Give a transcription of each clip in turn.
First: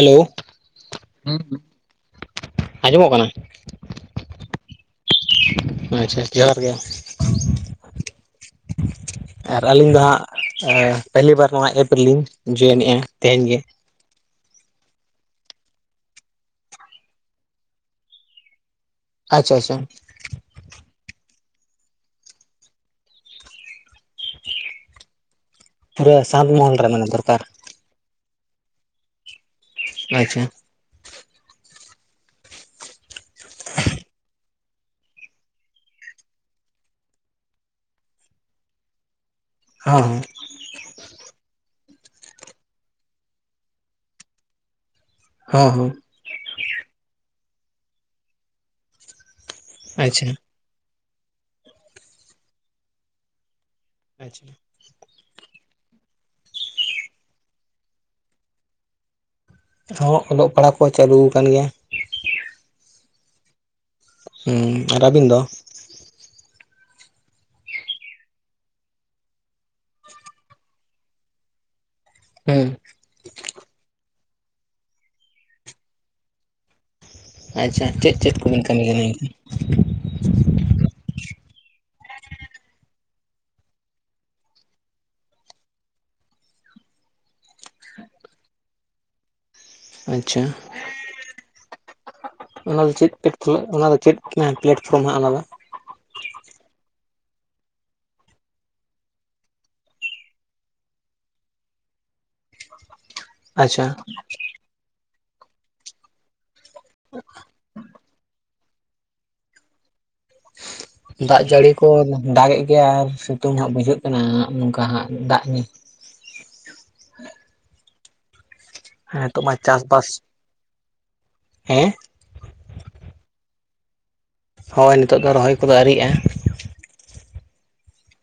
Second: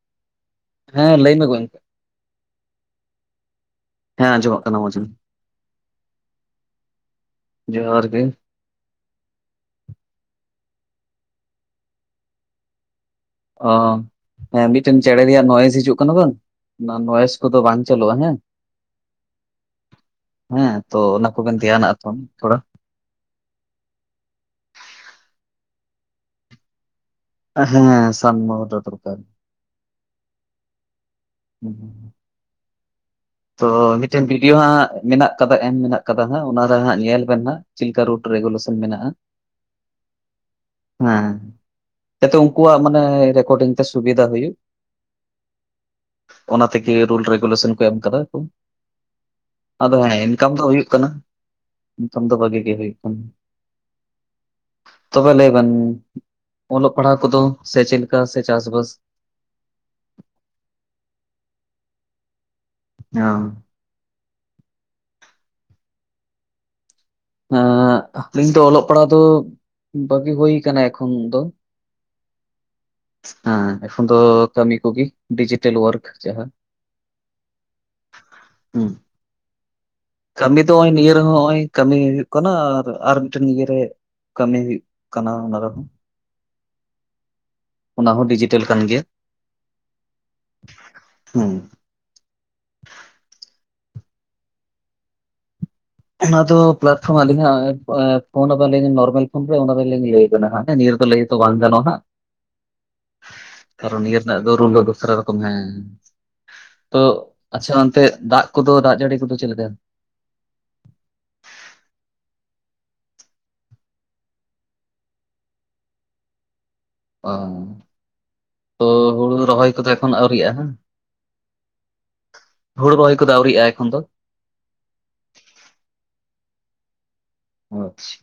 Hello. ᱦᱮᱸ ᱞᱟᱹᱭ ᱢᱮ ᱜᱚᱝᱠᱮ, ᱟᱸᱡᱚᱢᱚᱜ ᱠᱟᱱᱟ ᱦᱮᱸ ᱟᱸᱡᱚᱢᱚᱜ ᱠᱟᱱᱟ ᱢᱚᱡᱽ ᱜᱮ ᱾ ᱟᱪᱪᱷᱟ ᱡᱚᱦᱟᱨ ᱜᱮ ᱾ ᱡᱚᱦᱟᱨ ᱜᱮ ᱾ ᱟᱨ ᱟᱹᱞᱤᱧ ᱫᱚ ᱦᱟᱸᱜ ᱯᱟᱦᱤᱞᱤ ᱵᱟᱨ ᱱᱚᱣᱟ ᱮᱯ ᱨᱮᱞᱤᱧ ᱡᱚᱭᱮᱱᱮᱜᱼᱟ ᱛᱮᱦᱮᱧ ᱜᱮ ᱾ ᱚ ᱦᱮᱸ ᱢᱤᱫᱴᱮᱱ ᱪᱮᱸᱬᱮ ᱨᱮᱭᱟᱜ ᱱᱚᱭᱮᱥ ᱦᱤᱡᱩᱜ ᱠᱟᱱᱟ ᱵᱟᱝ ᱚᱱᱟ ᱱᱚᱭᱮᱥ ᱠᱚᱫᱚ ᱵᱟᱝ ᱪᱟᱞᱩᱜᱼᱟ ᱦᱮᱸ ᱾ ᱟᱪᱪᱷᱟ ᱟᱪᱪᱷᱟ ᱾ ᱦᱮᱸ ᱛᱚ ᱚᱱᱟ ᱠᱚᱵᱮᱱ ᱫᱷᱮᱭᱟᱱᱟᱜᱼᱟ ᱛᱚᱢ ᱛᱷᱚᱲᱟ ᱾ ᱯᱩᱨᱟᱹ ᱥᱟᱸᱛ ᱢᱚᱦᱚᱞ ᱨᱮ ᱢᱟᱱᱮ ᱫᱚᱨᱠᱟᱨ ᱾ ᱦᱮᱸ ᱥᱟᱸᱛ ᱢᱚᱦᱚᱞ ᱨᱮ ᱫᱚᱨᱠᱟᱨ ᱾ ᱟᱪᱪᱷᱟ ᱾ ᱦᱩᱸ, ᱦᱩᱸ ᱾ ᱛᱚ ᱢᱤᱫᱴᱮᱱ ᱵᱷᱤᱰᱭᱳ ᱦᱟᱸᱜ ᱢᱮᱱᱟᱜ ᱠᱟᱫᱟ, ᱮᱢ ᱢᱮᱱᱟᱜ ᱠᱟᱫᱟ ᱦᱟᱸᱜ ᱚᱱᱟᱨᱮ ᱦᱟᱸᱜ ᱧᱮᱞ ᱵᱮᱱ ᱦᱟᱸᱜ ᱾ ᱪᱮᱫᱮᱠᱟ ᱨᱩᱴ ᱨᱮᱜᱩᱞᱮᱥᱚᱱ ᱢᱮᱱᱟᱜᱼᱟ ᱾ ᱦᱮ ᱸ ᱦᱮᱸ ᱾ ᱦᱮᱸ ᱡᱟᱛᱮ ᱩᱱᱠᱩᱣᱟᱜ ᱢᱟᱱᱮ ᱨᱮᱠᱚᱨᱰᱤᱝ ᱛᱮ ᱥᱩᱵᱤᱫᱟ ᱦᱩᱭᱩᱜ ᱾ ᱦᱮᱸ, ᱦᱚᱸ ᱾ ᱚᱱᱟ ᱛᱮᱜᱮ ᱨᱩᱞ ᱨᱮᱜᱩᱞᱮᱥᱚᱱ ᱠᱚ ᱮᱢ ᱠᱟᱫᱟ ᱠᱚ ᱾ ᱟᱫᱚ ᱦᱮᱸ ᱟᱪᱪᱷᱟ ᱤᱱᱠᱟᱢ ᱫᱚ ᱦᱩᱭᱩᱜ ᱠᱟᱱᱟ᱾ ᱱᱤᱛᱚᱝ ᱫᱚ ᱵᱷᱟᱜᱤ ᱜᱮ ᱦᱩᱭᱩᱜ ᱠᱟᱱᱟ᱾ ᱟᱪᱪᱷᱟ ᱾ ᱛᱚᱵᱮ ᱞᱟᱹᱭ ᱵᱮᱱ ᱚᱞᱚᱜ ᱯᱟᱲᱦᱟᱜ ᱠᱚᱫᱚ ᱥᱮ ᱪᱮᱫ ᱞᱮᱠᱟ ᱥᱮ ᱪᱟᱥᱵᱟᱥ? ᱦᱚᱸ ᱚᱞᱚᱜ ᱯᱟᱲᱦᱟᱜ ᱠᱚᱦᱚ ᱪᱟᱹᱞᱩ ᱟᱠᱟᱱ ᱜᱮᱭᱟ ᱾ [unintelligible] ᱦᱩᱸ ᱟᱨ ᱟᱹᱵᱤᱱ ᱫᱚ? ᱦᱟᱸᱻ ᱟᱹᱞᱤᱧ ᱫᱚ ᱚᱞᱚᱜ ᱯᱟᱲᱦᱟᱣ ᱫᱚ ᱵᱟᱹᱜᱤ ᱦᱩᱭ ᱟᱠᱟᱱᱟ ᱮᱠᱷᱚᱱ ᱫᱚ ᱦᱩᱸ ᱾ ᱦᱮᱸ ᱮᱠᱷᱚᱱ ᱫᱚ ᱠᱟᱹᱢᱤ ᱠᱚᱜᱮ ᱰᱤᱡᱤᱴᱮᱞ ᱣᱟᱨᱠ ᱡᱟᱦᱟᱸ ᱟᱪᱪᱷᱟ ᱪᱮᱫ ᱪᱮᱫ ᱠᱚᱵᱮᱱ ᱠᱟᱹᱢᱤ ᱠᱟᱱᱟ ᱮᱱᱠᱷᱟᱱ? ᱠᱟᱹᱢᱤ ᱫᱚ ᱚᱜᱼᱚᱭ ᱱᱤᱭᱟᱹ ᱨᱮᱦᱚᱸ ᱚᱸᱭ ᱠᱟᱹᱢᱤ ᱦᱩᱭᱩᱜ ᱠᱟᱱᱟ ᱟᱨ ᱟᱨ ᱢᱤᱫᱴᱮᱱ ᱤᱭᱟᱹ ᱨᱮ ᱠᱟᱹᱢᱤ ᱦᱩᱭᱩᱜ ᱠᱟᱱᱟ᱾ ᱚᱱᱟ ᱨᱮᱦᱚᱸ ᱚᱱᱟ ᱦᱚᱸ ᱰᱤᱡᱤᱴᱮᱞ ᱠᱟᱱ ᱜᱮᱭᱟ ᱾ ᱟᱪᱪᱷᱟ ᱾ ᱚᱱᱟ ᱫᱚ ᱪᱮᱫ [unintelligible] ᱚᱱᱟ ᱫᱚ ᱪᱮᱫ ᱯᱞᱟᱴᱯᱷᱨᱚᱢ ᱦᱟᱸᱜ ᱚᱱᱟ ᱫᱚ ᱾ ᱚᱱᱟ ᱫᱚ ᱯᱞᱟᱴᱯᱷᱚᱨᱚᱢ ᱟᱹᱞᱤᱧ ᱦᱟᱸᱜ ᱯᱷᱳᱱ ᱟᱞᱤᱧ ᱱᱚᱨᱢᱮᱞ ᱯᱷᱳᱱ ᱨᱮ ᱚᱱᱟ ᱨᱮ ᱫᱚᱞᱤᱧ ᱞᱟᱹᱭ ᱟᱵᱮᱱᱟ ᱦᱟᱸᱜ ᱱᱤᱭᱟᱹ ᱨᱮᱫᱚ ᱞᱟᱹᱭ ᱫᱚ ᱵᱟᱝ ᱜᱟᱱᱚᱜᱼᱟ ᱦᱟᱸᱜ ᱾ [unintelligible] ᱟᱪᱪᱷᱟ ᱠᱟᱨᱚᱱ ᱱᱤᱭᱟᱹ ᱨᱮᱱᱟᱜ ᱫᱚ ᱨᱩᱞ ᱫᱚ ᱫᱚᱥᱨᱟ ᱨᱚᱠᱚᱢ ᱦᱮᱸ ᱾ ᱛᱚ ᱟᱪᱪᱷᱟ ᱚᱱᱛᱮ ᱫᱟᱜ ᱠᱚᱫᱚ ᱫᱟᱜ ᱡᱟᱹᱲᱤ ᱠᱚᱫᱚ ᱪᱮᱫ ᱞᱮᱠᱟ? [unintelligible] ᱫᱟᱜ ᱡᱟᱹᱲᱤ ᱠᱚ ᱫᱟᱜᱮᱫ ᱜᱮᱭᱟ ᱟᱨ ᱥᱤᱛᱩᱝ ᱦᱟᱸᱜ ᱵᱩᱡᱷᱟᱹᱜ ᱠᱟᱱᱟ ᱱᱚᱝᱠᱟ ᱦᱟᱸᱜ ᱫᱟᱜ ᱧᱩ ᱚ ᱛᱚ ᱦᱮᱸ ᱦᱩᱲᱩ ᱱᱤᱛᱚᱜ ᱢᱟ ᱨᱚᱦᱚᱭ ᱠᱚᱫᱚ ᱪᱟᱥᱵᱟᱥ ᱮᱠᱷᱚᱱ ᱟᱹᱣᱨᱤᱜ-ᱟ ᱦᱟᱸ ᱦᱮᱸ ᱦᱩᱲᱩ ᱨᱚᱦᱚᱭ ᱠᱚᱫᱚ ᱟᱣᱹᱨᱤᱭᱟᱜ-ᱟ ᱮᱠᱷᱚᱱ ᱫᱚ ᱦᱳᱭ ᱱᱤᱛᱚᱜ ᱫᱚ ᱨᱚᱦᱚᱭ ᱠᱚᱫᱚ ᱟᱣᱹᱨᱤᱭᱟᱜ-ᱟ ᱟᱪᱪᱷᱟ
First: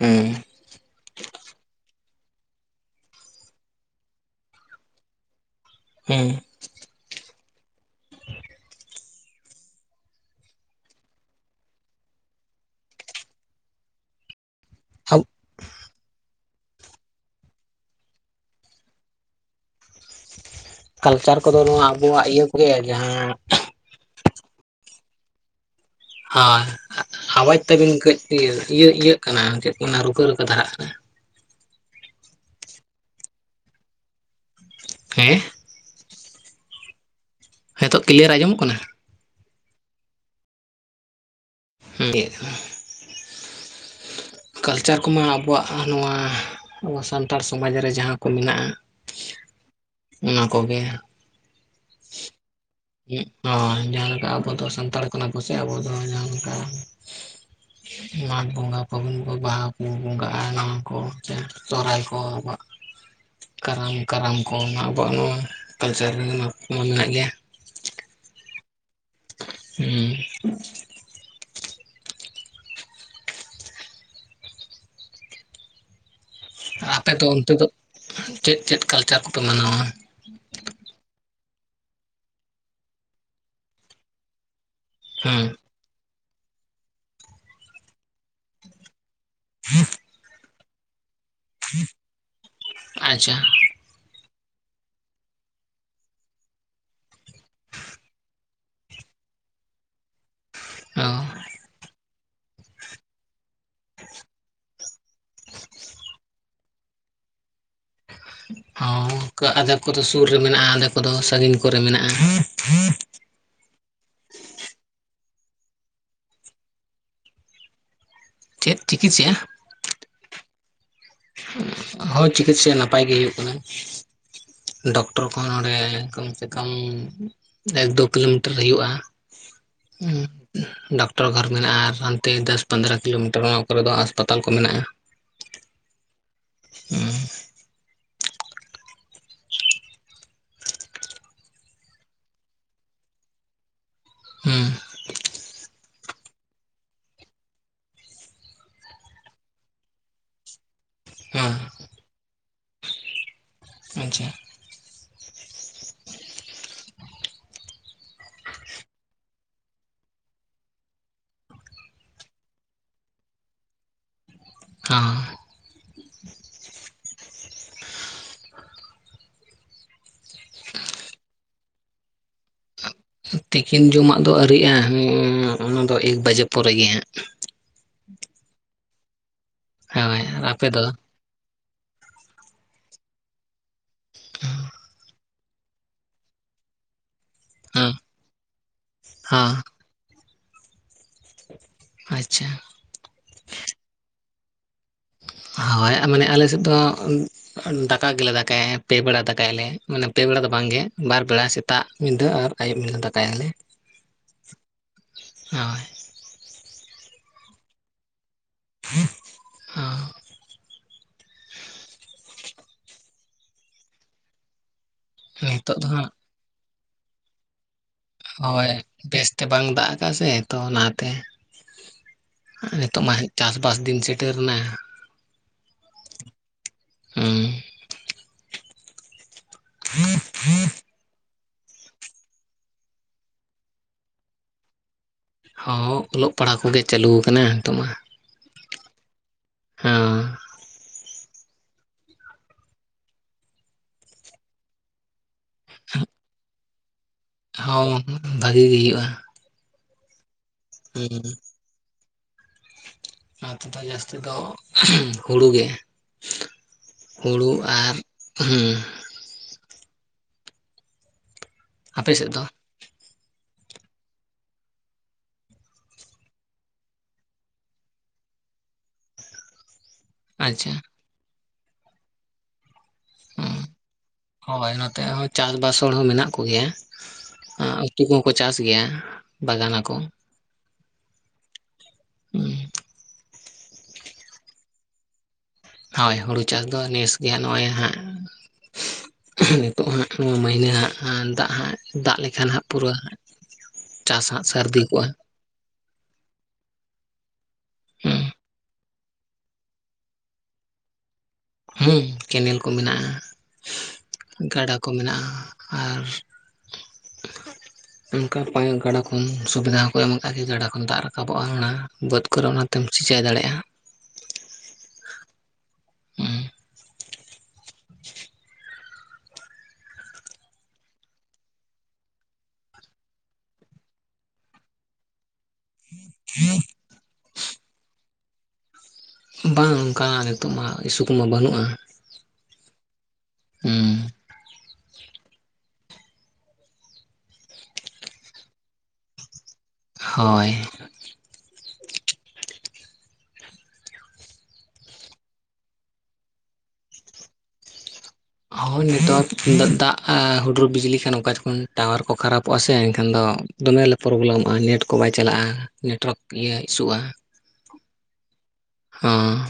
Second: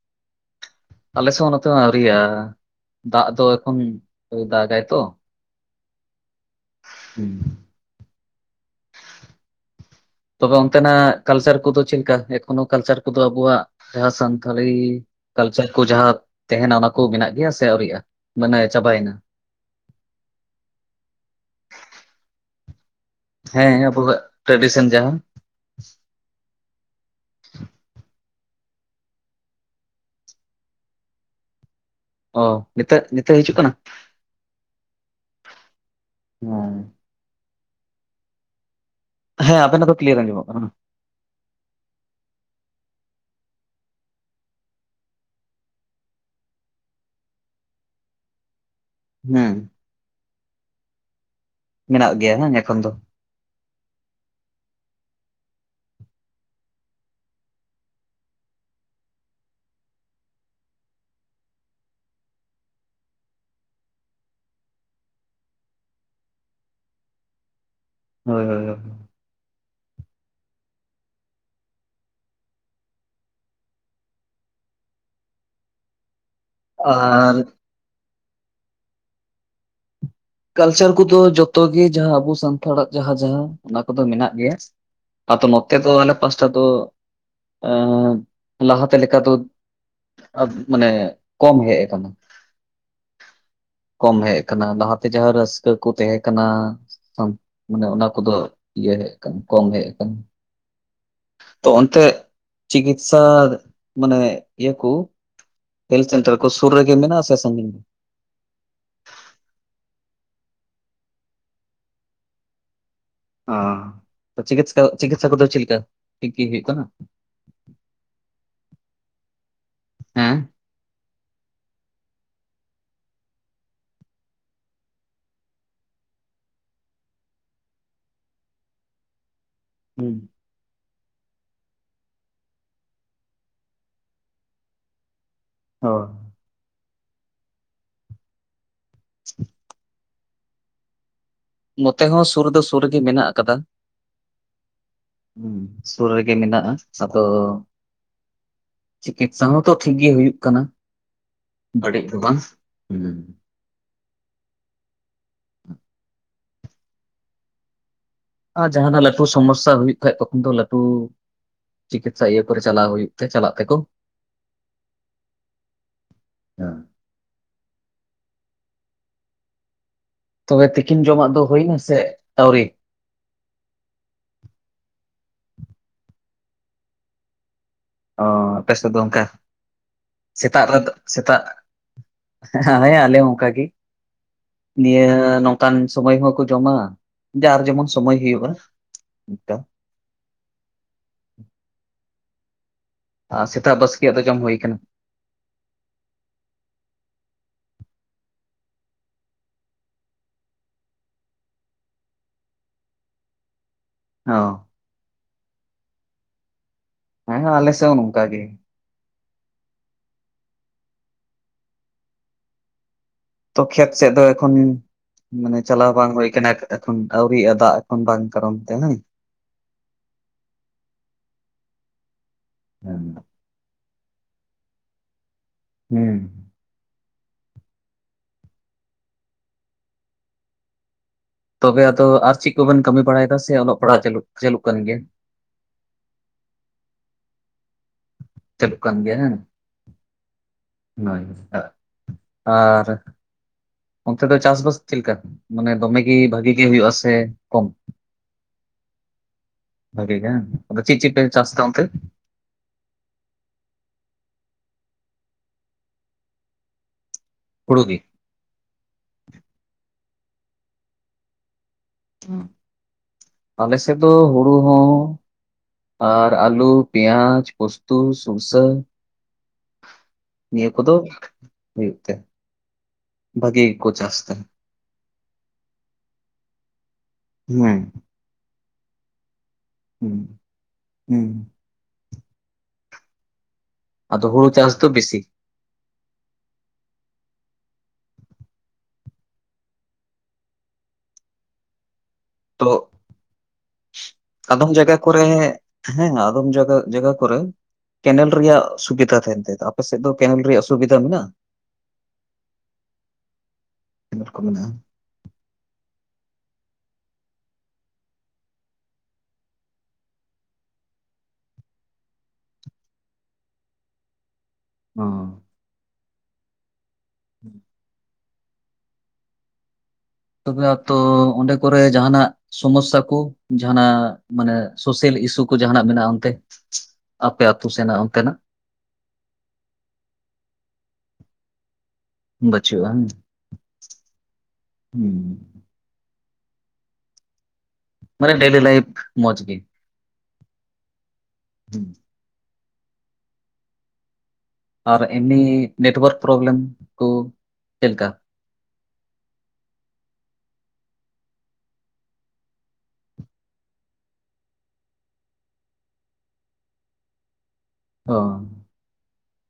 ᱦᱩᱸ ᱟᱞᱮᱥᱮᱫ ᱦᱚᱸ ᱱᱚᱛᱮ ᱦᱚᱸ ᱟᱹᱣᱨᱤᱭᱟ ᱟ ᱫᱟᱜ ᱫᱚ ᱮᱠᱷᱚᱱ ᱟᱹᱣᱨᱤ ᱫᱟᱜᱟᱭ ᱛᱚ ᱦᱩᱸ ᱦᱩᱸ ᱛᱚᱵᱮ ᱚᱱᱛᱮᱱᱟᱜ ᱠᱟᱞᱪᱟᱨ ᱠᱚᱫᱚ ᱪᱮᱫ ᱞᱮᱠᱟ ᱮᱠᱷᱚᱱᱳ ᱠᱟᱞᱪᱟᱨ ᱠᱚᱫᱚ ᱟᱵᱚᱣᱟᱜ ᱡᱟᱦᱟᱸ ᱥᱟᱱ -ᱛᱷᱟᱞᱤ ᱠᱟᱞᱪᱟᱨ ᱠᱚ ᱡᱟᱦᱟᱸ ᱛᱟᱦᱮᱱᱟ ᱚᱱᱟ ᱠᱚ ᱢᱮᱱᱟᱜ ᱜᱮᱭᱟ ᱥᱮ ᱟᱹᱣᱨᱤᱼᱟ ᱢᱟᱱᱮ ᱪᱟᱵᱟᱭᱮᱱᱟ ᱠᱟᱞᱪᱟᱨ ᱠᱚᱫᱚ ᱱᱚᱣᱟ ᱟᱵᱚᱣᱟᱜ ᱤᱭᱟᱹ ᱠᱚᱜᱮ ᱡᱟᱦᱟᱸ ᱦᱮᱸ ᱟᱵᱚᱣᱟᱜ ᱴᱨᱮᱰᱤᱥᱚᱱ ᱡᱟᱦᱟᱸ ᱦᱟᱸ ᱟᱣᱟᱡᱽ ᱛᱟᱹᱵᱤᱱ ᱠᱟᱹᱡ ᱤᱭᱟᱹ ᱤᱭᱟᱹ ᱤᱭᱟᱹᱜ ᱠᱟᱱᱟ ᱪᱮᱫ ᱠᱚ ᱢᱮᱱᱟ ᱨᱩᱠᱟᱹ ᱨᱩᱠᱟᱹ ᱫᱷᱟᱨᱟᱜ ᱠᱟᱱᱟ ᱚ ᱱᱤᱛᱟᱹᱜ ᱱᱤᱛᱚᱜ ᱦᱤᱡᱩᱜ ᱠᱟᱱᱟ? ᱦᱮᱸ ᱦᱮᱸ ᱦᱤᱛᱳ ᱠᱤᱞᱤᱭᱟᱨ ᱟᱸᱡᱚᱢᱚᱜ ᱠᱟᱱᱟ? ᱦᱮᱸ ᱟᱵᱮᱱᱟᱜ ᱫᱚ ᱠᱤᱞᱤᱭᱟᱨ ᱟᱸᱡᱚᱢᱚᱜ ᱠᱟᱱᱟ ᱦᱩᱸ ᱜᱮ ᱠᱟᱞᱪᱟᱨ ᱠᱚᱢᱟ ᱟᱵᱚᱣᱟᱜ ᱱᱚᱣᱟ ᱟᱵᱚ ᱥᱟᱱᱛᱟᱲ ᱥᱚᱢᱟᱡᱽ ᱨᱮ ᱡᱟᱦᱟᱸ ᱠᱚ ᱢᱮᱱᱟᱜ-ᱟ ᱦᱮᱸ ᱚᱱᱟ ᱠᱚᱜᱮ ᱢᱮᱱᱟᱜ ᱜᱮᱭᱟ [unintelligible] ᱮᱠᱷᱚᱱ ᱫᱚ ᱚ ᱡᱟᱦᱟᱸ ᱞᱮᱠᱟ ᱟᱵᱚ ᱫᱚ ᱥᱟᱱᱛᱟᱲ ᱠᱟᱱᱟ ᱵᱚᱥᱮ ᱟᱵᱚ ᱫᱚ ᱡᱟᱦᱟᱸ ᱞᱮᱠᱟ ᱢᱟᱜᱽ ᱵᱚᱸᱜᱟ ᱯᱷᱟᱹᱜᱩᱱ ᱵᱟᱦᱟ ᱠᱚ ᱵᱚᱸᱜᱟᱜ-ᱟ ᱱᱚᱣᱟ ᱠᱚ ᱥᱚᱦᱨᱟᱭ ᱠᱚ ᱠᱟᱨᱟᱢ ᱠᱟᱨᱟᱢ ᱠᱚ ᱟᱵᱚᱣᱟᱜ ᱱᱚᱣᱟ ᱠᱟᱞᱪᱟᱨ ᱨᱮ ᱢᱟ ᱢᱮᱱᱟᱜ ᱜᱮᱭᱟ᱾ ᱦᱳᱭ ᱦᱳᱭ ᱦᱮᱸ ᱟᱯᱮᱫᱚ ᱟᱨ ᱚᱱᱛᱮ ᱫᱚ ᱪᱮᱫ ᱪᱮᱫ ᱠᱟᱞᱪᱟᱨ ᱠᱚᱯᱮ ᱢᱟᱱᱟᱣᱟ? ᱠᱟᱞᱪᱟᱨ ᱠᱚᱫᱚ ᱡᱚᱛᱚ ᱜᱮ ᱡᱟᱦᱟᱸ ᱟᱵᱚ ᱥᱟᱱᱛᱟᱲᱟᱜ ᱡᱟᱦᱟᱸ ᱡᱟᱦᱟᱸ ᱚᱱᱟ ᱠᱚᱫᱚ ᱢᱮᱱᱟᱜ ᱜᱮᱭᱟ᱾ ᱟᱫᱚ ᱦᱮᱸ ᱱᱚᱛᱮ ᱫᱚ ᱟᱞᱮ ᱯᱟᱥᱴᱟ ᱫᱚ ᱟᱻ ᱞᱟᱦᱟᱛᱮ ᱞᱮᱠᱟ ᱫᱚ ᱢᱟᱱᱮ ᱠᱚᱢ ᱦᱮᱡ ᱠᱟᱱᱟ ᱟᱪᱪᱷᱟ ᱠᱚᱢ ᱦᱮᱡ ᱠᱟᱱᱟ ᱞᱟ ᱛᱮ ᱡᱟᱦᱟᱸ ᱨᱟᱹᱥᱠᱟᱹ ᱠᱚ ᱛᱟᱦᱮᱸ ᱠᱟᱱᱟ ᱢᱟᱱᱮ ᱚᱱᱟ ᱠᱚᱫᱚ ᱤᱭᱟᱹ ᱦᱮᱡ ᱠᱟᱱᱟ ᱠᱚᱢ ᱦᱮᱡ ᱠᱟᱱᱟ ᱚ ᱛᱚᱚᱱᱛᱮ ᱪᱤᱠᱤᱥᱥᱟ ᱢᱟᱱᱮ ᱤᱭᱟᱹ ᱠᱚ ᱦᱮᱞ ᱥᱮᱱᱴᱟᱨ ᱠᱚ ᱥᱩᱨ ᱨᱮᱜᱮ ᱢᱮᱱᱟᱜ ᱟ ᱥᱮ ᱥᱟᱺᱜᱤᱧ ᱦᱚᱸ ᱟᱫᱷᱮ ᱠᱚᱫᱚ ᱥᱩᱨ ᱨᱮ ᱢᱮᱱᱟᱜ-ᱟ ᱟᱫᱮ ᱠᱚᱫᱚ ᱥᱟᱺᱜᱤᱧ ᱠᱚᱨᱮ ᱢᱮᱱᱟᱜ-ᱟ᱾ ᱚ ᱪᱤᱠᱤᱥ ᱪᱤᱠᱤᱛᱥᱟ ᱠᱚᱫᱚ ᱪᱮᱫ ᱞᱮᱠᱟ ᱴᱷᱤᱠ ᱜᱮ ᱦᱩᱭᱩᱜ ᱠᱟᱱᱟ ᱪᱮᱫ ᱪᱤᱠᱤᱥ-ᱟ ᱦᱮᱸ ᱦᱳᱭ ᱪᱤᱠᱤᱥᱥᱟ ᱱᱟᱯᱟᱭ ᱜᱮ ᱦᱩᱭᱩᱜ ᱠᱟᱱᱟ᱾ ᱰᱚᱠᱴᱚᱨ ᱠᱚᱦᱚᱸ ᱱᱚᱰᱮ ᱠᱚᱢ ᱥᱮ ᱠᱚᱢ ᱮᱠ ᱫᱚ ᱠᱤᱞᱳᱢᱤᱴᱟᱨ ᱦᱩᱭᱩᱜᱼᱟ, ᱦᱩᱸ ᱩᱸᱦ ᱰᱟᱠᱴᱚᱨ ᱜᱷᱚᱨ ᱢᱮᱱᱟᱜᱼᱟ ᱟᱨ ᱦᱟᱱᱛᱮ ᱫᱚᱥ ᱯᱟᱸᱫᱽᱨᱚ ᱠᱤᱞᱳᱢᱤᱴᱟᱨ ᱚᱱᱟ ᱠᱚᱨᱮ ᱫᱚ ᱟᱥᱯᱟᱛᱟᱞ ᱠᱚ ᱢᱮᱱᱟᱜᱼᱟ᱾ ᱦᱚ, ᱩᱸᱦ ᱱᱚᱛᱮ ᱦᱚᱸ ᱥᱩᱨ ᱫᱚ ᱥᱩᱨ ᱨᱮᱜᱮ ᱢᱮᱱᱟᱜ ᱟᱠᱟᱫᱟ, ᱦᱩᱸ ᱩᱸ ᱥᱩᱨ ᱨᱮᱜᱮ ᱢᱮᱱᱟᱜᱼᱟ, ᱥᱟᱛᱚ ᱪᱤᱠᱤᱛᱼᱥᱟ ᱦᱚᱸᱛᱚ ᱴᱷᱤᱠ ᱜᱮ ᱦᱩᱭᱩᱜ ᱠᱟᱱᱟ᱾ ᱦᱮᱸ ᱵᱟᱲᱤᱡ ᱫᱚ ᱵᱟᱝ, ᱩᱦᱩᱸ ᱟᱪᱪᱷᱟ, ᱟᱸ ᱡᱟᱦᱟᱸᱱᱟᱜ ᱞᱟᱹᱴᱩ ᱥᱚᱢᱚᱥᱥᱟ ᱦᱩᱭᱩᱜ ᱠᱷᱟᱡ ᱛᱚᱠᱷᱚᱱ ᱫᱚ ᱞᱟᱹᱴᱩ ᱪᱤᱠᱤᱛᱥᱟ ᱤᱭᱟᱹ ᱠᱚᱨᱮ ᱪᱟᱞᱟᱣ ᱦᱩᱭᱩᱜ ᱛᱮ ᱪᱟᱞᱟᱜ ᱛᱮᱠᱚ ᱦᱮᱸ ᱦᱮᱸ ᱛᱚᱵᱮ ᱛᱤᱠᱤᱱ ᱡᱚᱢᱟᱜ ᱫᱚ ᱦᱩᱭᱮᱱᱟ, ᱥᱮ ᱟᱹᱣᱨᱤ? ᱛᱤᱠᱤᱱ ᱡᱚᱢᱟᱜ ᱫᱚ ᱟᱹᱣᱨᱤ ᱭᱟᱜᱼᱟ, ᱦᱩᱸ ᱚᱱᱟ ᱫᱚ ᱮᱠ ᱵᱟᱡᱮ ᱯᱚᱨᱮ ᱜᱮ ᱦᱟᱸᱜ᱾ ᱚᱻ ᱟᱯᱮ ᱥᱮᱫ ᱫᱚ ᱚᱸᱠᱟ ᱦᱟᱸᱜ ᱦᱳᱭ ᱟᱨ ᱥᱮᱛᱟᱜ ᱟᱯᱮ ᱫᱚ ᱨᱮᱫᱚᱜ ᱥᱮᱛᱟᱜ, ᱦᱮᱸ ᱟᱞᱮ ᱟᱞᱮ ᱦᱚᱸ ᱚᱸᱠᱟ ᱜᱤ, ᱱᱤᱭᱟᱹ ᱱᱚᱝᱠᱟᱱ ᱥᱩᱢᱚᱭ ᱦᱚᱸᱠᱚ ᱡᱚᱢᱟ᱾ ᱡᱟᱨ ᱡᱮᱢᱚᱱ ᱦᱮᱸ ᱥᱚᱢᱚᱭ ᱦᱩᱭᱩᱜᱼᱟ ᱦᱮᱸ ᱚᱸᱠᱟ, ᱟᱪᱪᱷᱟ, ᱟ ᱥᱮᱛᱟᱜ ᱵᱟᱥᱠᱮᱭᱟᱜ ᱫᱚ ᱡᱚᱢ ᱦᱩᱭ ᱠᱟᱱᱟ᱾ ᱦᱟᱻᱳᱭ ᱟ ᱢᱟᱱᱮ ᱟᱞᱮ ᱥᱮᱫ ᱫᱚ ᱩᱸ [unintelligible] ᱫᱟᱠᱟ ᱜᱮᱞᱮ ᱫᱟᱠᱟᱭᱟ ᱯᱮ ᱵᱮᱲᱟ ᱫᱟᱠᱟᱭ ᱟᱞᱮ ᱢᱟᱱᱮ ᱯᱮ ᱵᱮᱲᱟ ᱫᱚ ᱵᱟᱝ ᱜᱮ ᱵᱟᱨ ᱵᱮᱲᱟ ᱥᱮᱛᱟᱜ ᱢᱤᱫ ᱫᱷᱟᱹᱣ ᱟᱨ ᱟᱹᱭᱩᱵ ᱮᱮᱞᱮ ᱫᱟᱠᱟᱭᱟ ᱟᱞᱮ᱾ ᱚ ᱦᱳᱭ᱾ ᱦᱮᱸ ᱟᱞᱮ ᱥᱮᱜ ᱦᱚᱸ ᱱᱚᱝᱠᱟ ᱜᱮ᱾ [unintelligible] ᱚᱦ, ᱛᱚ ᱠᱷᱮᱛ ᱥᱮᱫ ᱫᱚ ᱮᱠᱷᱚᱱ ᱢᱟᱱᱮ ᱱᱤᱛᱚᱜ ᱫᱚ ᱪᱟᱞᱟᱣ ᱵᱟᱝ ᱦᱟᱸᱜ ᱦᱩᱭ ᱠᱟᱱᱟ, ᱮᱠ ᱮᱠᱷᱚᱱ ᱟᱹᱣᱨᱤᱭᱟᱜ-ᱟ ᱫᱟᱜ ᱮᱠᱷᱚᱱ ᱵᱟᱝ ᱠᱟᱨᱚᱱ ᱦᱳᱭ ᱛᱮ ᱦᱮᱸ ᱵᱮᱥᱛᱮ ᱵᱟᱝ ᱫᱟᱜ ᱟᱠᱟᱜᱼᱟ, ᱥᱮ ᱛᱚ ᱚᱱᱟ ᱛᱮ᱾ [unintelligible] ᱱᱤᱛᱚᱜ ᱢᱟ [unintelligible] ᱪᱟᱥ ᱵᱟᱥ ᱫᱤᱱ ᱥᱮᱴᱮᱨᱮᱱᱟ ᱾ ᱦᱩᱸ, ᱦᱩᱸ [inaudible] ᱛᱚᱵᱮ ᱟᱫᱚ ᱟᱨ ᱪᱮᱫ ᱠᱚᱵᱤᱱ ᱠᱟᱹᱢᱤ ᱵᱟᱲᱟᱭᱮᱫᱟ ᱥᱮ ᱚᱞᱚᱜ ᱯᱟᱲᱦᱟᱜ ᱪᱟᱹᱞᱩᱜ ᱪᱟᱹᱞᱩᱜ ᱠᱟᱱ ᱜᱮᱭᱟ? ᱦᱚᱸ ᱚᱞᱚᱜ ᱯᱟᱲᱦᱟᱣ ᱠᱚᱜᱮ ᱪᱟᱹᱞᱩ ᱟᱠᱟᱱᱟ ᱱᱤᱛᱚᱜ ᱢᱟ᱾ ᱪᱟᱞᱩᱜ ᱠᱟᱱ ᱜᱮᱭᱟ ᱦᱮᱸ, ᱦᱮᱸᱻᱣᱟᱸ, ᱦᱚᱭ ᱛᱚᱜ ᱟᱨ ᱚᱱᱛᱮ ᱫᱚ ᱪᱟᱥ ᱵᱟᱥ ᱪᱮᱜ ᱞᱮᱠᱟ? ᱢᱟᱱᱮ ᱫᱚᱢᱮ ᱜᱮ ᱵᱷᱟᱹᱜᱤ ᱜᱮ ᱦᱩᱭᱩᱜ-ᱟ ᱥᱮ ᱠᱚᱢ ᱦᱚᱸ ᱚᱝ ᱵᱷᱟᱹᱜᱤ ᱜᱮ ᱦᱩᱭᱩᱜ-ᱟ᱾ ᱵᱷᱟᱜᱤ ᱜᱮ, ᱟᱫᱚ ᱪᱮᱜ ᱪᱮᱜ ᱯᱮ ᱪᱟᱥ ᱛᱮ ᱚᱱᱛᱮ? ᱱᱚᱛᱮ ᱫᱚ ᱡᱟᱹᱥᱛᱤ ᱫᱚ [unintelligible] ᱦᱩᱲᱩ ᱜᱮ᱾ ᱦᱩᱲᱩ ᱟᱨ ᱦᱩᱸ, ᱟᱯᱮ ᱥᱮᱫ ᱫᱚ ᱦᱚᱸᱜ, ᱟᱞᱮ ᱥᱮᱫ ᱫᱚ ᱦᱩᱲᱩ ᱦᱚᱸ ᱟᱨ ᱟᱹᱞᱩ, ᱯᱮᱸᱭᱟᱡᱽ, ᱯᱩᱥᱛᱩ, ᱥᱩᱨᱥᱟᱹ, [inaudible] ᱱᱤᱭᱟᱹ ᱠᱚᱫᱚ ᱦᱩᱭᱩᱜ ᱛᱮ ᱦᱩᱸ ᱵᱷᱟᱹᱜᱮ ᱜᱮᱠᱚ ᱪᱟᱥ ᱫᱟ᱾ ᱦᱳᱭ ᱱᱚᱛᱮ ᱦᱚᱸ ᱪᱟᱥ ᱵᱟᱥ ᱦᱚᱲ ᱦᱚᱸ ᱢᱮᱱᱟᱜ ᱠᱚᱜᱮᱭᱟ ᱦᱮᱸ ᱩᱛᱩ ᱠᱚ ᱠᱚ ᱪᱟᱥ ᱜᱮᱭᱟ, ᱵᱟᱜᱟᱱ ᱦᱩᱸ ᱦᱩᱸ [inaudible] ᱟᱫᱚ ᱦᱩᱲᱩ ᱪᱟᱥ ᱫᱚ ᱵᱮᱥᱤ ᱦᱳᱭ ᱦᱩᱲᱩ ᱪᱟᱥ ᱫᱚ ᱱᱮᱥ ᱜᱮᱦᱟᱜ ᱱᱚᱜ-ᱚᱭ ᱦᱟᱸᱜ ᱱᱤᱛᱳᱜ ᱦᱟᱸᱜ ᱱᱚᱣᱟ ᱢᱟᱹᱦᱱᱟᱹ ᱦᱟᱸᱜ ᱫᱟᱜ ᱦᱟᱸᱜ ᱫᱟᱜ ᱞᱮᱠᱟ ᱮᱱᱠᱷᱟᱱ ᱛᱚ ᱦᱟᱸᱜ ᱯᱩᱨᱟᱹ ᱪᱟᱥ ᱦᱟᱸᱜ ᱥᱟᱹᱨᱫᱤ ᱠᱚᱜ-ᱟ᱾ ᱦᱮᱸ-ᱟ ᱟᱫᱚᱢ ᱡᱟᱭᱜᱟ ᱡᱟᱭᱜᱟ ᱠᱚᱨᱮ ᱦᱩᱸ ᱠᱮᱱᱮᱞ ᱨᱮᱭᱟᱜ ᱥᱩᱵᱤᱫᱷᱟ ᱛᱟᱦᱮᱱ ᱛᱟᱭ ᱟᱯᱮ ᱥᱮᱫ ᱫᱚ ᱠᱮᱱᱮᱞ ᱨᱮᱭᱟᱜ ᱥᱩᱵᱤᱫᱷᱟ ᱢᱮᱱᱟᱜ-ᱟ? ᱦᱩᱸ ᱠᱮᱱᱮᱞ ᱠᱚ ᱢᱮᱱᱟᱜ-ᱟ ᱠᱮᱱᱮᱞ ᱢᱮᱱᱟᱜᱼᱟ ᱜᱟᱰᱟ ᱠᱚ ᱢᱮᱱᱟᱜ-ᱟ ᱟᱨ ᱚᱱᱠᱟ ᱯᱟᱭ ᱜᱟᱰᱟ ᱠᱷᱚᱱ ᱥᱩᱵᱤᱫᱷᱟ ᱦᱚᱸᱠᱚ ᱮᱢ ᱟᱠᱟᱜ ᱜᱮ ᱜᱟᱰᱟ ᱠᱷᱚᱱ ᱫᱟᱜ ᱨᱟᱠᱟᱵᱚᱜ-ᱟ ᱚᱱᱟ ᱵᱟᱹᱫᱽ ᱠᱚᱨᱮ ᱚᱱᱟ ᱛᱮᱢ ᱪᱤᱠᱟᱹ ᱫᱟᱲᱮᱭᱟᱜ-ᱟ ᱚᱸ ᱦᱮᱸ [unintelligible] [unintelligible] ᱛᱚᱵᱮ ᱛᱚ ᱚᱸᱰᱮ ᱠᱚᱨᱮ ᱡᱟᱦᱟᱱᱟᱜ ᱥᱚᱢᱚᱥᱥᱟ ᱠᱚ ᱡᱟᱦᱟᱱᱟᱜ ᱢᱟᱱᱮ ᱥᱳᱥᱟᱞ ᱤᱥᱩ ᱠᱚ ᱡᱟᱦᱟᱱᱟᱜ ᱢᱮᱱᱟᱜ-ᱟ ᱚᱱᱛᱮ ᱟᱯᱮ ᱟᱛᱳ ᱥᱮᱱᱟᱜ ᱚᱱᱛᱮ ᱱᱟᱜ ᱵᱟᱝ ᱚᱱᱠᱟᱱᱟᱜ ᱱᱤᱛᱚᱜ ᱢᱟ ᱤᱥᱩ ᱠᱚᱢᱟ ᱵᱟᱹᱱᱩᱜ-ᱟ᱾ ᱵᱟᱹᱪᱩᱜ-ᱟ ᱦᱩᱸ ᱦᱮᱸ ᱢᱟᱱᱮ ᱰᱤᱞᱤ ᱞᱟᱭᱯᱷ ᱢᱚᱡᱽ ᱜᱮ ᱦᱳᱭ ᱦᱩᱸ ᱟᱨ ᱮᱢᱱᱤ ᱱᱮᱴᱣᱟᱨᱠ ᱯᱨᱚᱵᱞᱮᱢ ᱠᱚ ᱪᱮᱫ ᱞᱮᱠᱟ? ᱦᱳᱭ ᱱᱮᱛᱟᱨ ᱫᱟᱜ ᱦᱩᱰᱩᱨ ᱵᱤᱡᱽᱞᱤ ᱠᱷᱟᱱ ᱚᱠᱟ ᱡᱚᱠᱷᱚᱱ ᱴᱟᱣᱟᱨ ᱠᱚ ᱠᱷᱟᱨᱟᱯᱚᱜ-ᱟ ᱥᱮ ᱮᱱᱠᱷᱟᱱ ᱫᱚ ᱫᱚᱢᱮ ᱞᱮ ᱯᱨᱚᱵᱞᱮᱚᱢᱚᱜ-ᱟ ᱱᱮᱴ ᱠᱚ ᱵᱟᱭ ᱪᱟᱞᱟᱜ-ᱟ ᱱᱮᱴᱣᱟᱨᱠ ᱤᱭᱟᱹ ᱤᱥᱚᱜ-ᱟ ᱚ ᱦᱚᱸ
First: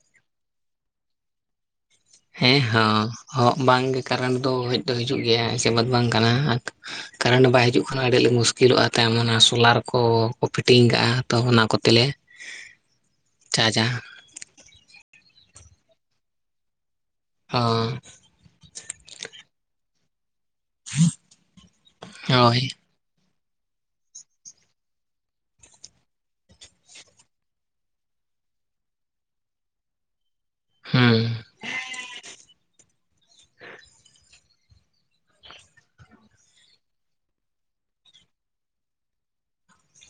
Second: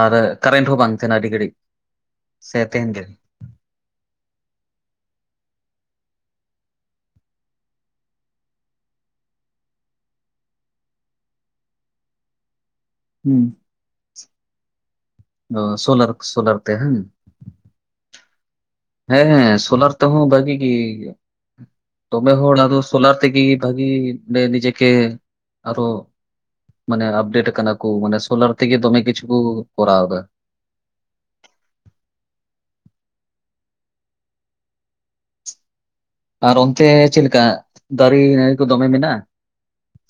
ᱟᱨ ᱠᱟᱨᱮᱱᱴ ᱦᱚᱸ ᱵᱟᱝ ᱛᱟᱦᱮᱱᱟ ᱟᱹᱰᱤ ᱜᱷᱟᱹᱲᱤᱡ ᱦᱮᱸ ᱥᱮ ᱛᱮᱦᱮᱧ ᱜᱮ ᱦᱚᱸ ᱵᱟᱝᱜᱮ ᱠᱟᱨᱮᱱᱴ ᱫᱚ ᱦᱮᱡ ᱫᱚ ᱦᱤᱡᱩᱜ ᱜᱮᱭᱟ ᱮᱥᱮ ᱵᱟᱹᱛ ᱵᱟᱝ ᱠᱟᱱᱟ ᱠᱟᱨᱮᱱᱴ ᱵᱟᱭ ᱦᱤᱡᱩᱜ ᱠᱷᱟᱱ ᱟᱹᱰᱤ ᱟᱸᱞᱮ ᱢᱩᱥᱠᱤᱞᱚᱜ-ᱟ ᱛᱟᱭᱚᱢ ᱚᱱᱟ ᱥᱳᱞᱟᱨ ᱠᱚᱠᱚ ᱯᱷᱤᱴᱤᱝ ᱠᱟᱜ-ᱟ ᱛᱚ ᱚᱱᱟ ᱠᱚᱛᱮ ᱞᱮ [inaudible] ᱦᱮᱸ ᱚ ᱥᱳᱞᱟᱨ ᱥᱳᱞᱟᱨ ᱛᱮ ᱦᱩ ᱦᱚᱸ ᱦᱮᱸ ᱦᱮᱸ ᱥᱳᱞᱟᱨ ᱛᱮᱦᱚᱸ ᱵᱷᱟᱹᱜᱤ ᱜᱮ ᱫᱚᱢᱮ ᱦᱚᱲ ᱦᱳᱭ ᱟᱫᱚ ᱥᱳᱞᱟᱨ ᱛᱮᱜᱮ ᱵᱷᱟᱹᱜᱤ ᱱᱤᱡᱮᱠᱮ ᱟᱨᱚ ᱢᱟᱱᱮ ᱟᱯᱰᱮᱴ ᱠᱟᱱᱟ ᱠᱚ ᱢᱟᱱᱮ ᱥᱳᱞᱟᱨ ᱛᱮᱜᱮ ᱫᱚᱢᱮ ᱠᱤᱪᱷᱩ ᱠᱚ ᱠᱚᱨᱟᱣ ᱮᱫᱟ ᱦᱮᱸ ᱟᱨ ᱚᱱᱛᱮ ᱪᱮᱫ ᱞᱮᱠᱟ ᱫᱟᱨᱮ ᱱᱟᱹᱲᱤ ᱠᱚ ᱫᱚᱢᱮ ᱢᱮᱱᱟᱜ-ᱟ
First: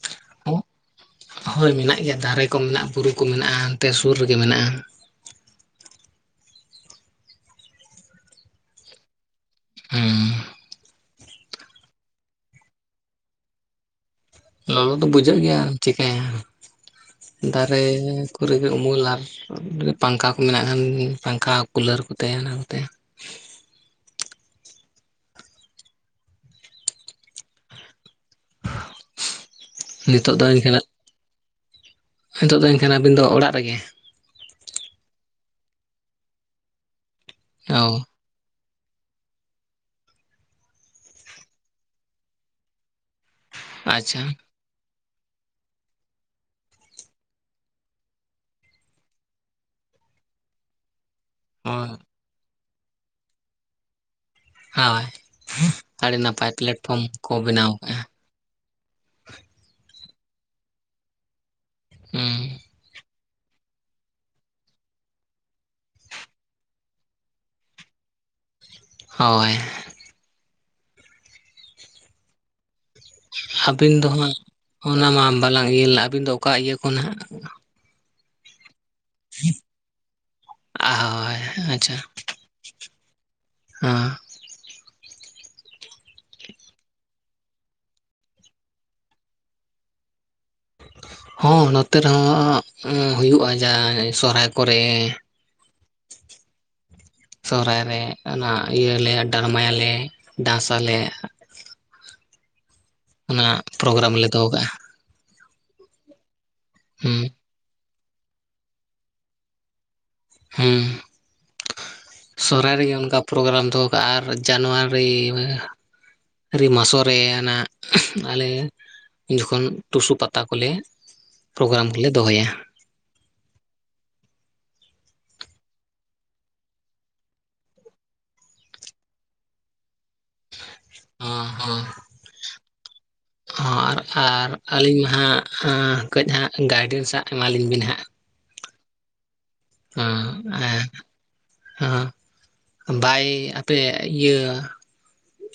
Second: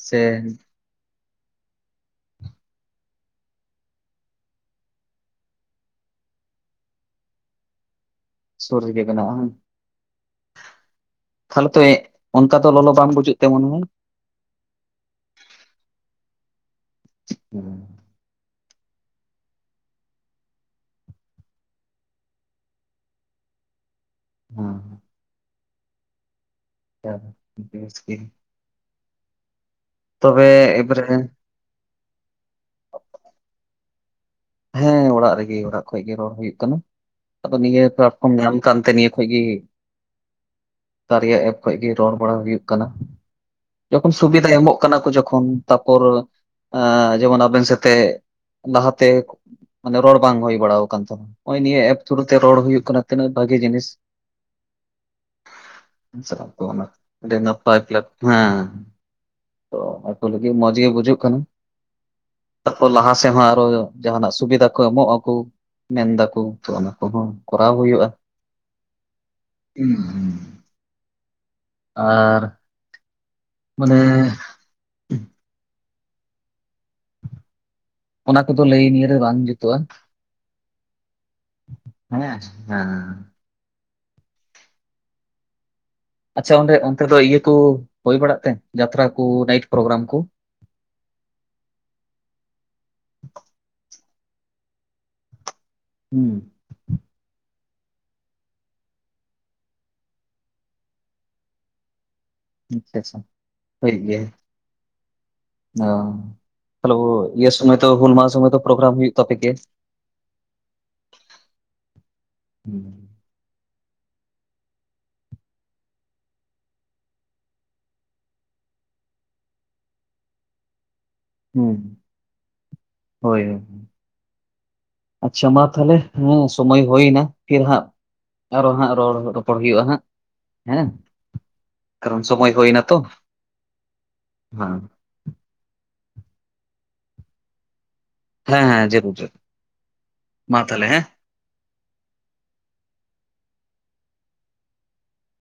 ᱥᱮ ᱦᱳᱭ ᱢᱮᱱᱟᱜ ᱜᱮᱭᱟ ᱫᱟᱨᱮ ᱠᱚ ᱢᱮᱱᱟᱜᱼᱟ ᱵᱩᱨᱩ ᱠᱚ ᱢᱮᱱᱟᱜᱼᱟ ᱚᱱᱛᱮ ᱥᱩᱨ ᱨᱮᱜᱮ ᱢᱮᱱᱟᱜᱼᱟ᱾ ᱥᱩᱨ ᱨᱮᱜᱮ ᱢᱮᱱᱟᱜᱼᱟ ᱵᱟᱝ? ᱦᱩᱸ᱾ ᱛᱟᱦᱚᱞᱮ ᱛᱚ ᱚᱝᱠᱟ ᱫᱚ ᱞᱚᱞᱚ ᱵᱩᱡᱷᱟᱜ ᱛᱮ ᱢᱚᱱᱮ ᱦᱳᱭ? ᱞᱚᱞᱚ ᱫᱚ ᱵᱩᱡᱷᱟᱹᱜ ᱜᱮᱭᱟ ᱪᱤᱠᱟᱹᱭᱟ᱾ ᱫᱟᱨᱮ ᱠᱚᱨᱮ ᱜᱮ ᱩᱢᱩᱞ ᱟᱨ ᱯᱟᱝᱠᱷᱟ ᱠᱚ ᱢᱮᱱᱟᱜ ᱠᱷᱟᱱ ᱯᱟᱝᱠᱷᱟ ᱠᱩᱞᱟᱹᱨ ᱠᱚ ᱛᱟᱦᱮᱸᱱᱟ ᱚᱱᱛᱮ᱾ ᱦᱚᱸ᱾ ᱦᱮᱸ ᱵᱮᱥᱜᱮ ᱱᱤᱛᱚᱜ ᱛᱚᱵᱮ ᱮᱵᱟᱨᱮ ᱦᱤᱛᱚᱜ ᱫᱚ ᱮᱱᱠᱷᱟᱱ ᱟᱹᱵᱤᱱ ᱫᱚ ᱚᱲᱟᱜ ᱨᱮᱜᱮ? ᱦᱮᱸ ᱚᱲᱟᱜ ᱨᱮᱜᱮ ᱚᱲᱟᱜ ᱠᱷᱚᱡ ᱜᱮ ᱨᱚᱲ ᱦᱩᱭᱩᱜ ᱠᱟᱱᱟ, ᱟᱫᱚ ᱱᱤᱭᱟᱹ ᱚ [unintelligible] ᱠᱷᱱ ᱧᱟᱢ ᱠᱟᱱ ᱛᱮ ᱱᱤᱭᱟᱹ ᱠᱷᱟᱡ ᱜᱮ ᱠᱟᱨᱭᱟ ᱮᱯ ᱠᱷᱚᱡ ᱜᱮ ᱨᱚᱲ ᱵᱟᱲᱟ ᱦᱩᱭᱩᱜ ᱠᱟᱱᱟ, ᱡᱚᱠᱷᱚᱱ ᱟᱪᱪᱷᱟ ᱥᱩᱵᱤᱫᱟᱭ ᱮᱢᱚᱜ ᱠᱟᱱᱟ ᱠᱚ ᱡᱚᱠᱷᱚᱱ ᱛᱟᱯᱚᱨ ᱟᱸ ᱡᱮᱢᱚᱱ ᱟᱵᱮᱱ ᱥᱟᱛᱮ ᱞᱟᱦᱟᱛᱮ ᱢᱟᱱᱮ ᱨᱚᱲ ᱵᱟᱝ ᱦᱩᱭ ᱵᱟᱲᱟᱣ ᱠᱟᱱ ᱛᱟᱦᱮᱸᱱᱟ ᱱᱚᱜᱼᱚᱭ ᱱᱤᱭᱟᱹ ᱦᱳᱭ ᱮᱯ ᱛᱷᱨᱩ ᱛᱮ ᱨᱚᱲ ᱦᱩᱭᱩᱜ ᱠᱟᱱᱟ ᱛᱤᱱᱟᱹᱜ ᱵᱷᱟᱜᱤ ᱡᱤᱱᱤᱥ᱾ ᱦᱳᱭ ᱟᱹᱰᱤ ᱥᱟᱞᱟᱜ ᱱᱟᱯᱟᱭ ᱛᱚ ᱚᱱᱟ ᱯᱞᱟᱴᱯᱷᱚᱨᱚᱢ ᱠᱚ ᱟᱹᱰᱤ ᱵᱮᱱᱟᱣ ᱱᱟᱯᱟᱭ ᱠᱟᱜᱼᱟ᱾ ᱯᱞᱟᱴ ᱦᱮᱸ ᱛᱚ ᱟᱠᱚ ᱞᱟᱹᱜᱤᱫ ᱢᱚᱸᱡ ᱜᱮ ᱵᱩᱡᱩᱜ ᱠᱟᱱᱟ ᱦᱩᱸ ᱛᱟᱨᱯᱚᱨ ᱞᱟᱦᱟ ᱥᱮᱫ ᱦᱚᱸ ᱟᱨᱚ ᱡᱟᱦᱟᱸᱱᱟᱜ ᱥᱩᱵᱤᱫᱟ ᱠᱚ ᱮᱢᱚᱜ ᱟᱠᱚ᱾ ᱢᱮᱱ ᱫᱟᱠᱚ ᱛᱚ ᱚᱱᱟ ᱠᱚᱦᱚᱸ ᱠᱚᱨᱟᱣ ᱦᱩᱭᱩᱜᱼᱟ᱾ ᱦᱳᱭ᱾ ᱦᱩᱸ ᱦᱩᱸ ᱟᱨ ᱟᱹᱵᱤᱱ ᱢᱟᱱᱮ ᱫᱚ ᱦᱟᱸᱜ ᱚᱱᱟ ᱢᱟ ᱵᱟᱞᱟᱝ ᱤᱭᱟᱹ ᱞᱮᱱᱟ, ᱟᱹᱵᱤᱱ ᱫᱚ ᱚᱠᱟ ᱤᱭᱟᱹ ᱠᱚᱱ ᱦᱟᱸᱜ ᱚᱱᱟ ᱠᱚᱫᱚ ᱞᱟᱹᱭ ᱱᱤᱭᱟᱹᱨᱮ ᱵᱟᱝ ᱡᱩᱛᱩᱜᱼᱟ ᱦᱳᱭ ᱦᱮᱸ᱾ ᱦᱮᱸ᱾ ᱦᱚᱸ᱾ ᱟᱪᱪᱷᱟ ᱚᱸᱰᱮ ᱚᱱᱛᱮ ᱫᱚ ᱤᱭᱟᱹ ᱠᱩ ᱦᱩᱭ ᱵᱟᱲᱟᱜ ᱛᱮ ᱡᱟᱛᱨᱟ ᱠᱚ ᱱᱟᱭᱤᱴ ᱯᱨᱳᱜᱨᱟᱢ ᱠᱩ? ᱦᱚᱸ ᱱᱚᱛᱮ ᱨᱮᱦᱚᱸ ᱦᱩᱭᱩᱜᱼᱟ ᱡᱟ ᱥᱚᱦᱨᱟᱭ ᱠᱚᱨᱮ᱾ [inaudible] ᱦᱩᱸ᱾ ᱥᱚᱦᱨᱟᱭ ᱨᱮ ᱚᱱᱟ ᱤᱭᱟᱹᱞᱮ ᱰᱨᱟᱢᱟᱭᱟᱞᱮ ᱰᱟᱱᱥ ᱟᱞᱮ ᱟᱪᱪᱷᱟ ᱪᱷᱟ ᱚᱱᱟ ᱴᱷᱤᱠ ᱯᱨᱳᱜᱨᱟᱢ ᱜᱮᱭᱟ᱾ ᱞᱮ ᱫᱚᱦᱚ ᱠᱟᱜᱼᱟ ᱚ ᱛᱟᱦᱞᱮ ᱦᱩᱸ ᱤᱭᱟᱹ ᱥᱚᱢᱚᱭ ᱛᱚ ᱦᱩᱞ ᱢᱟᱦᱟ ᱥᱚᱢᱚᱭ ᱯᱨᱳᱜᱨᱟᱢ ᱦᱩᱭᱩᱜ ᱛᱟᱯᱮ ᱜᱮ? ᱦᱮᱸ ᱥᱚᱦᱨᱟᱭ ᱨᱮᱜᱮ ᱦᱩᱸ ᱚᱱᱠᱟ ᱯᱨᱳᱜᱨᱟᱢ ᱫᱚᱦᱚ ᱠᱟᱜᱼᱟ ᱟᱨ ᱡᱟᱱᱩᱣᱟᱨᱤ ᱢᱟᱥᱚ ᱨᱮ ᱱᱟᱜ ᱟᱞᱮ ᱩᱱ ᱡᱚᱠᱷᱚᱱ ᱴᱩᱥᱩ ᱯᱟᱛᱟ ᱠᱚᱞᱮ ᱦᱩᱸ ᱯᱨᱳᱜᱨᱟᱢ ᱠᱚᱞᱮ ᱫᱚᱦᱚᱭᱟ᱾ ᱦᱳᱭ᱾ ᱟᱪᱪᱷᱟ ᱢᱟ ᱛᱟᱦᱚᱞᱮ ᱦᱮᱸ ᱥᱚᱢᱚᱭ ᱦᱩᱭᱱᱟ ᱯᱷᱤᱨ ᱦᱟᱸᱜ ᱟᱨᱚ ᱦᱟᱸᱜ ᱨᱚᱲ ᱨᱚᱯᱚᱲ ᱦᱩᱭᱩᱜᱼᱟ ᱦᱟᱸᱜ ᱦᱮᱸ᱾ ᱚ ᱦᱚᱸ᱾ ᱠᱚᱨᱚᱱ ᱥᱚᱢᱚᱭ ᱦᱩᱭᱱᱟ ᱛᱚ᱾ ᱦᱚᱸ ᱟᱨ ᱟᱨ ᱦᱮᱸ ᱟᱹᱞᱤᱧ ᱢᱟ ᱦᱟᱸᱜ ᱠᱟᱹᱡ ᱦᱟᱸᱜ ᱜᱟᱭᱰᱮᱱ ᱥᱟᱜ ᱮᱢᱟᱞᱤᱧ ᱵᱤᱱ ᱦᱟᱸᱜ᱾ ᱦᱮᱸ ᱦᱮᱸ ᱡᱟᱹᱨᱩᱲ ᱡᱟᱹᱨᱩᱲ ᱢᱟ ᱛᱟᱦᱚᱞᱮ ᱦᱮᱸ᱾ ᱦᱟᱸ ᱦᱟᱸ ᱵᱟᱭ ᱟᱯᱮ ᱤᱭᱟᱹ